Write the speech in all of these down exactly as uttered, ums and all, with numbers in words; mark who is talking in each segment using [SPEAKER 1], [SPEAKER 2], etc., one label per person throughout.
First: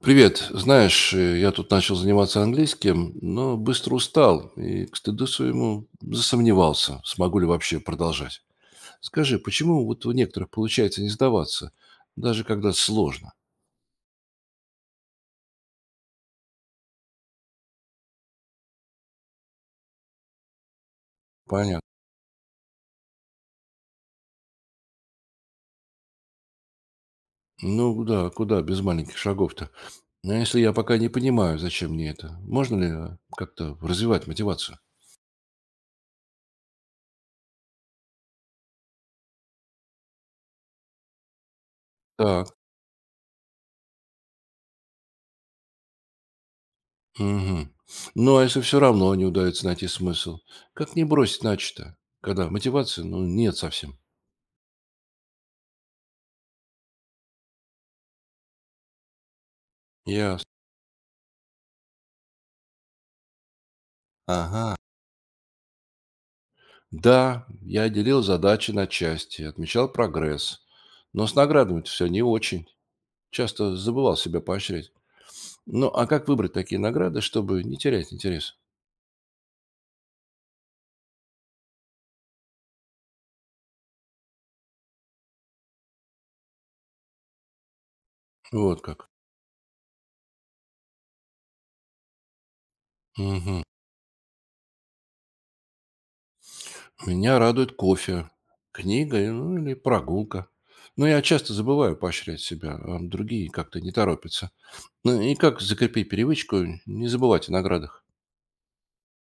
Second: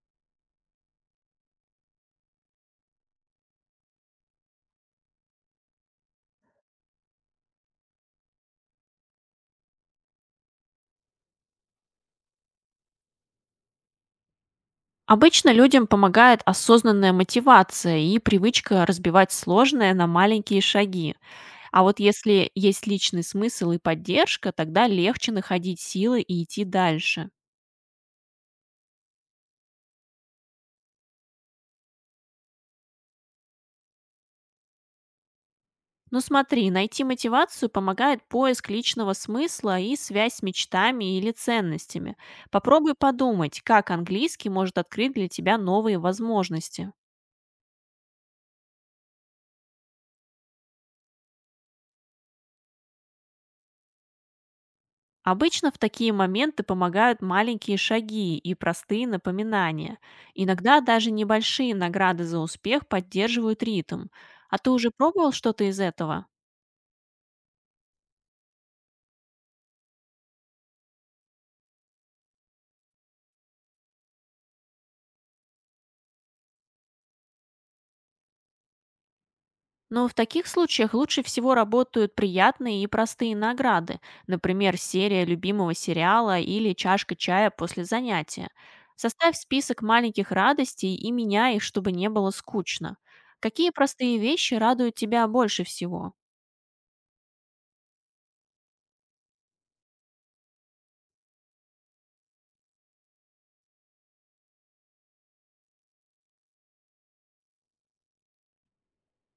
[SPEAKER 1] Привет. Знаешь, э, я тут начал заниматься английским, но быстро устал и, к стыду своему, засомневался, смогу ли вообще продолжать. Скажи, почему вот у некоторых получается не сдаваться, даже когда сложно?
[SPEAKER 2] Обычно людям помогает осознанная мотивация и привычка разбивать сложное на маленькие шаги.
[SPEAKER 1] Понятно.
[SPEAKER 2] А вот если есть личный смысл и поддержка, тогда легче находить силы и идти дальше.
[SPEAKER 1] Ну да, куда без маленьких шагов-то? Но если я пока не понимаю, зачем мне это, можно ли э, как-то развивать мотивацию?
[SPEAKER 2] Ну смотри, найти мотивацию помогает поиск личного смысла и связь с мечтами или ценностями.
[SPEAKER 1] Так,
[SPEAKER 2] Попробуй подумать, как английский может открыть для тебя новые возможности.
[SPEAKER 1] угу. Ну а если все равно не удается найти смысл, как не бросить начато, когда мотивации, ну, нет совсем?
[SPEAKER 2] Обычно в такие моменты помогают маленькие шаги и простые напоминания.
[SPEAKER 1] Ясно.
[SPEAKER 2] Иногда даже небольшие награды за успех поддерживают ритм. А ты
[SPEAKER 1] Ага.
[SPEAKER 2] уже пробовал что-то из этого?
[SPEAKER 1] Да, я делил задачи на части, отмечал прогресс. Но с наградами все не очень. Часто забывал себя поощрять. Ну, а как выбрать такие награды, чтобы не терять интерес?
[SPEAKER 2] Но в таких случаях лучше всего работают приятные и простые награды, например, серия любимого сериала или чашка чая после занятия.
[SPEAKER 1] Вот как.
[SPEAKER 2] Составь список маленьких радостей и меняй их, чтобы не было скучно.
[SPEAKER 1] Мгм.
[SPEAKER 2] Какие простые вещи радуют тебя больше всего?
[SPEAKER 1] Меня радует кофе, книга и- ну, или прогулка. Но я часто забываю поощрять себя, а другие как-то не торопятся. Ну и как закрепить привычку не забывать о наградах?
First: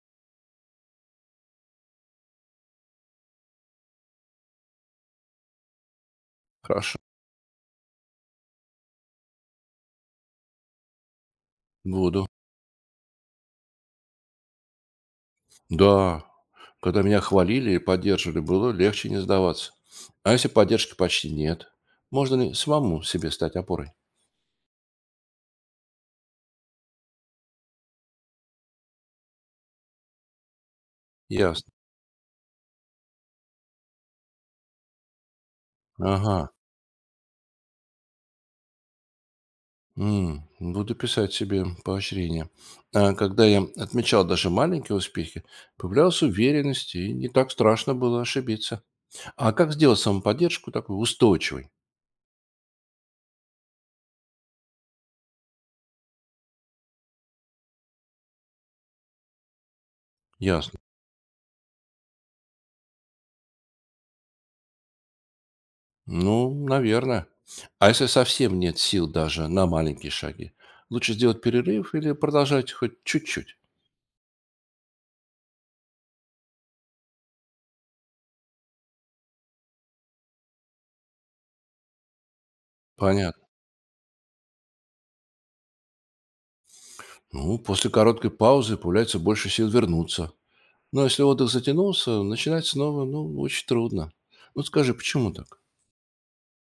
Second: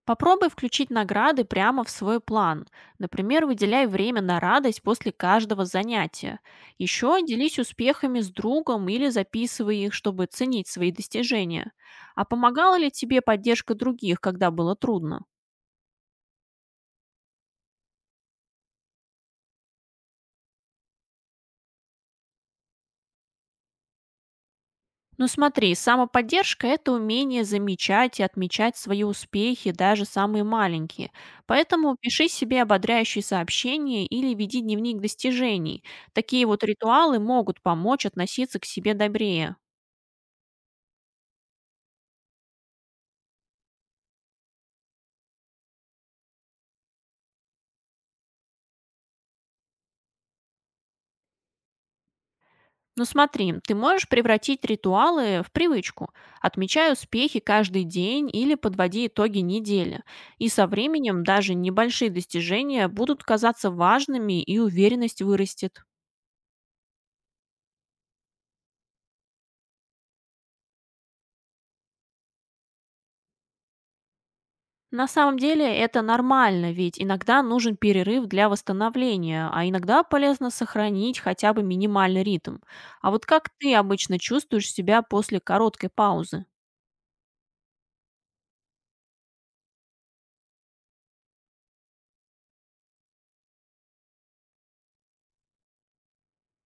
[SPEAKER 2] Попробуй включить награды прямо в свой план. Например, выделяй время на радость после каждого занятия.
[SPEAKER 1] Хорошо,
[SPEAKER 2] Еще делись успехами с другом или записывай их, чтобы ценить свои достижения. А
[SPEAKER 1] буду.
[SPEAKER 2] помогала ли тебе поддержка других, когда было трудно?
[SPEAKER 1] Да, когда меня хвалили и поддерживали, было легче не сдаваться. А если поддержки почти нет? Можно ли самому себе стать опорой?
[SPEAKER 2] Ну смотри, самоподдержка– это умение замечать и отмечать свои успехи, даже самые маленькие.
[SPEAKER 1] Ясно.
[SPEAKER 2] Поэтому пиши себе ободряющие сообщения или веди дневник достижений.
[SPEAKER 1] Ага.
[SPEAKER 2] Такие вот ритуалы могут помочь относиться к себе добрее.
[SPEAKER 1] М, буду писать себе поощрение. А когда я отмечал даже маленькие успехи, появлялась уверенность, и не так страшно было ошибиться. А как сделать самоподдержку такой устойчивой?
[SPEAKER 2] Ну смотри, ты можешь превратить ритуалы в привычку. Отмечай успехи каждый день или подводи итоги недели. И со
[SPEAKER 1] Ясно.
[SPEAKER 2] временем даже небольшие достижения будут казаться важными и уверенность вырастет.
[SPEAKER 1] Ну, наверное. А если совсем нет сил даже на маленькие шаги? Лучше сделать перерыв или продолжать хоть чуть-чуть?
[SPEAKER 2] На самом деле это нормально, ведь иногда нужен перерыв для восстановления, а иногда полезно сохранить хотя бы минимальный ритм. А вот
[SPEAKER 1] Понятно.
[SPEAKER 2] как ты обычно чувствуешь себя после короткой паузы?
[SPEAKER 1] Ну, после короткой паузы появляется больше сил вернуться. Но если отдых затянулся, начинать снова, ну, очень трудно. Вот скажи, почему так?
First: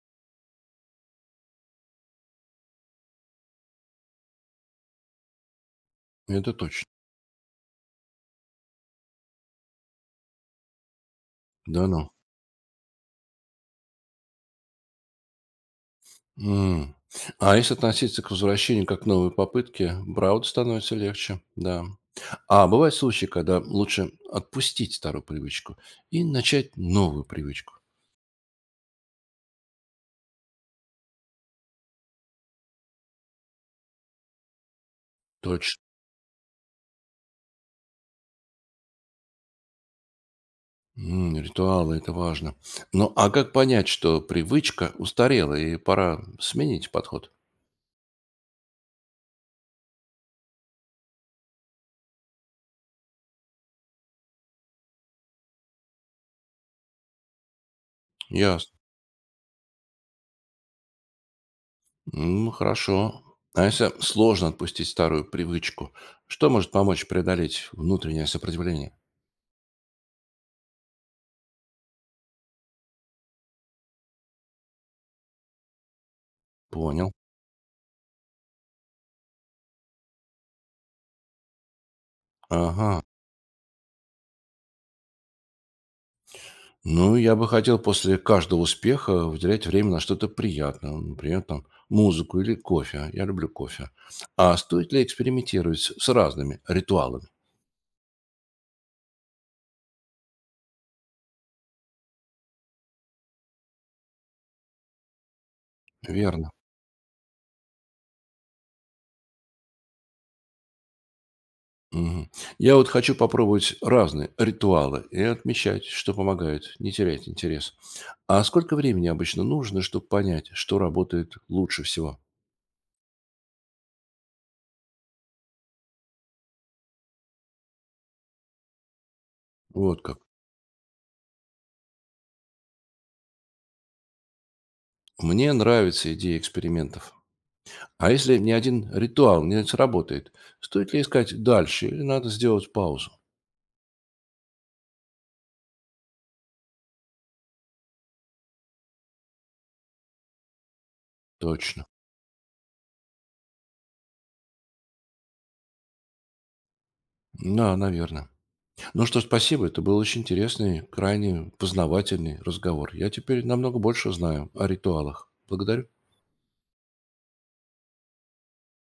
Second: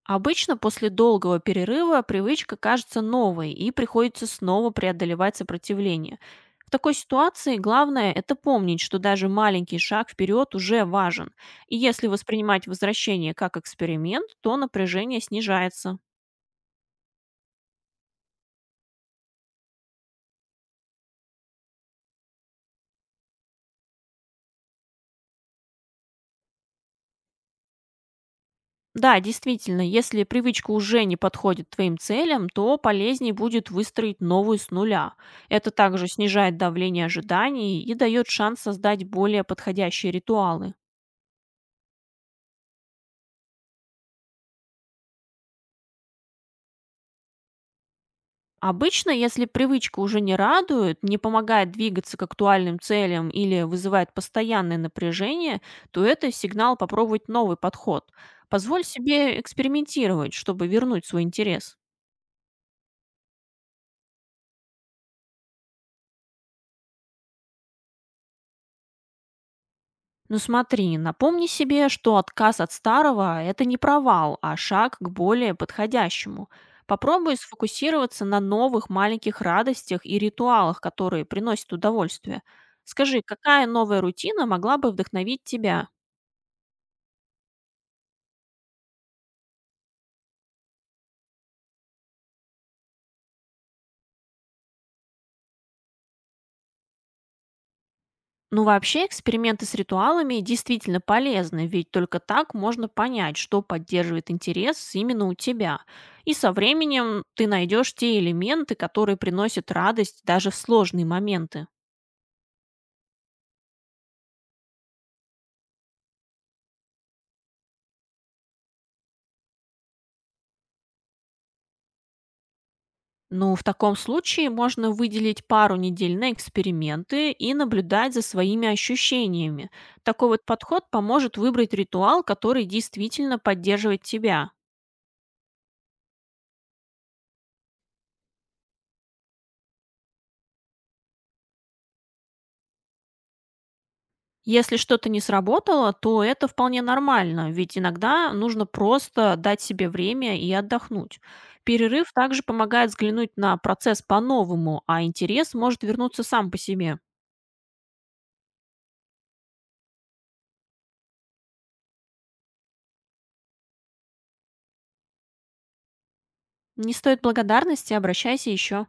[SPEAKER 2] Обычно после долгого перерыва привычка кажется новой и приходится снова преодолевать сопротивление.
[SPEAKER 1] Это
[SPEAKER 2] В
[SPEAKER 1] точно.
[SPEAKER 2] такой ситуации главное– это помнить, что даже маленький шаг вперед уже важен. И
[SPEAKER 1] Да
[SPEAKER 2] если
[SPEAKER 1] ну.
[SPEAKER 2] воспринимать возвращение как эксперимент, то напряжение снижается.
[SPEAKER 1] М. А если относиться к возвращению как к новой попытке, правда становится легче, да. А бывают случаи, когда лучше отпустить старую привычку и начать новую привычку.
[SPEAKER 2] Да, действительно, если привычка уже не подходит твоим целям, то полезнее будет выстроить новую с нуля. Это
[SPEAKER 1] Точно.
[SPEAKER 2] также снижает давление ожиданий и дает шанс создать более подходящие ритуалы.
[SPEAKER 1] М, ритуалы, это важно. Ну, а как понять, что привычка устарела и пора сменить подход?
[SPEAKER 2] Обычно, если привычка уже не радует, не помогает двигаться к актуальным целям или вызывает постоянное напряжение, то это сигнал попробовать новый подход.
[SPEAKER 1] Ясно.
[SPEAKER 2] Позволь себе экспериментировать, чтобы вернуть свой интерес.
[SPEAKER 1] Ну, хорошо. А если сложно отпустить старую привычку, что может помочь преодолеть внутреннее сопротивление?
[SPEAKER 2] Ну смотри, напомни себе, что отказ от старого– это не провал, а шаг к более подходящему.
[SPEAKER 1] Понял.
[SPEAKER 2] Попробуй сфокусироваться на новых маленьких радостях и ритуалах, которые приносят удовольствие.
[SPEAKER 1] Ага.
[SPEAKER 2] Скажи, какая новая рутина могла бы вдохновить тебя?
[SPEAKER 1] Ну, я бы хотел после каждого успеха выделять время на что-то приятное, ну, например, там, музыку или кофе. Я люблю кофе. А стоит ли экспериментировать с с разными ритуалами?
[SPEAKER 2] Ну, вообще, эксперименты с ритуалами действительно полезны, ведь только так можно понять, что поддерживает интерес именно у тебя. И
[SPEAKER 1] Верно.
[SPEAKER 2] со временем ты найдешь те элементы, которые приносят радость даже в сложные моменты.
[SPEAKER 1] Мгм. Я вот хочу попробовать разные ритуалы и отмечать, что помогает не терять интерес. А сколько времени обычно нужно, чтобы понять, что работает лучше всего?
[SPEAKER 2] Ну, в таком случае можно выделить пару недель на эксперименты и наблюдать за своими ощущениями.
[SPEAKER 1] Вот как.
[SPEAKER 2] Такой вот подход поможет выбрать ритуал, который действительно поддерживает тебя.
[SPEAKER 1] Мне нравится идея экспериментов. А если ни один ритуал не сработает, стоит ли искать дальше или надо сделать паузу?
[SPEAKER 2] Если что-то не сработало, то это вполне нормально, ведь иногда нужно просто дать себе время и отдохнуть.
[SPEAKER 1] Точно.
[SPEAKER 2] Перерыв также помогает взглянуть на процесс по-новому, а интерес может вернуться сам по себе.
[SPEAKER 1] Да, наверное. Ну что, спасибо. Это был очень интересный, крайне познавательный разговор. Я теперь намного больше знаю о ритуалах. Благодарю.
[SPEAKER 2] Не стоит благодарности, обращайся еще.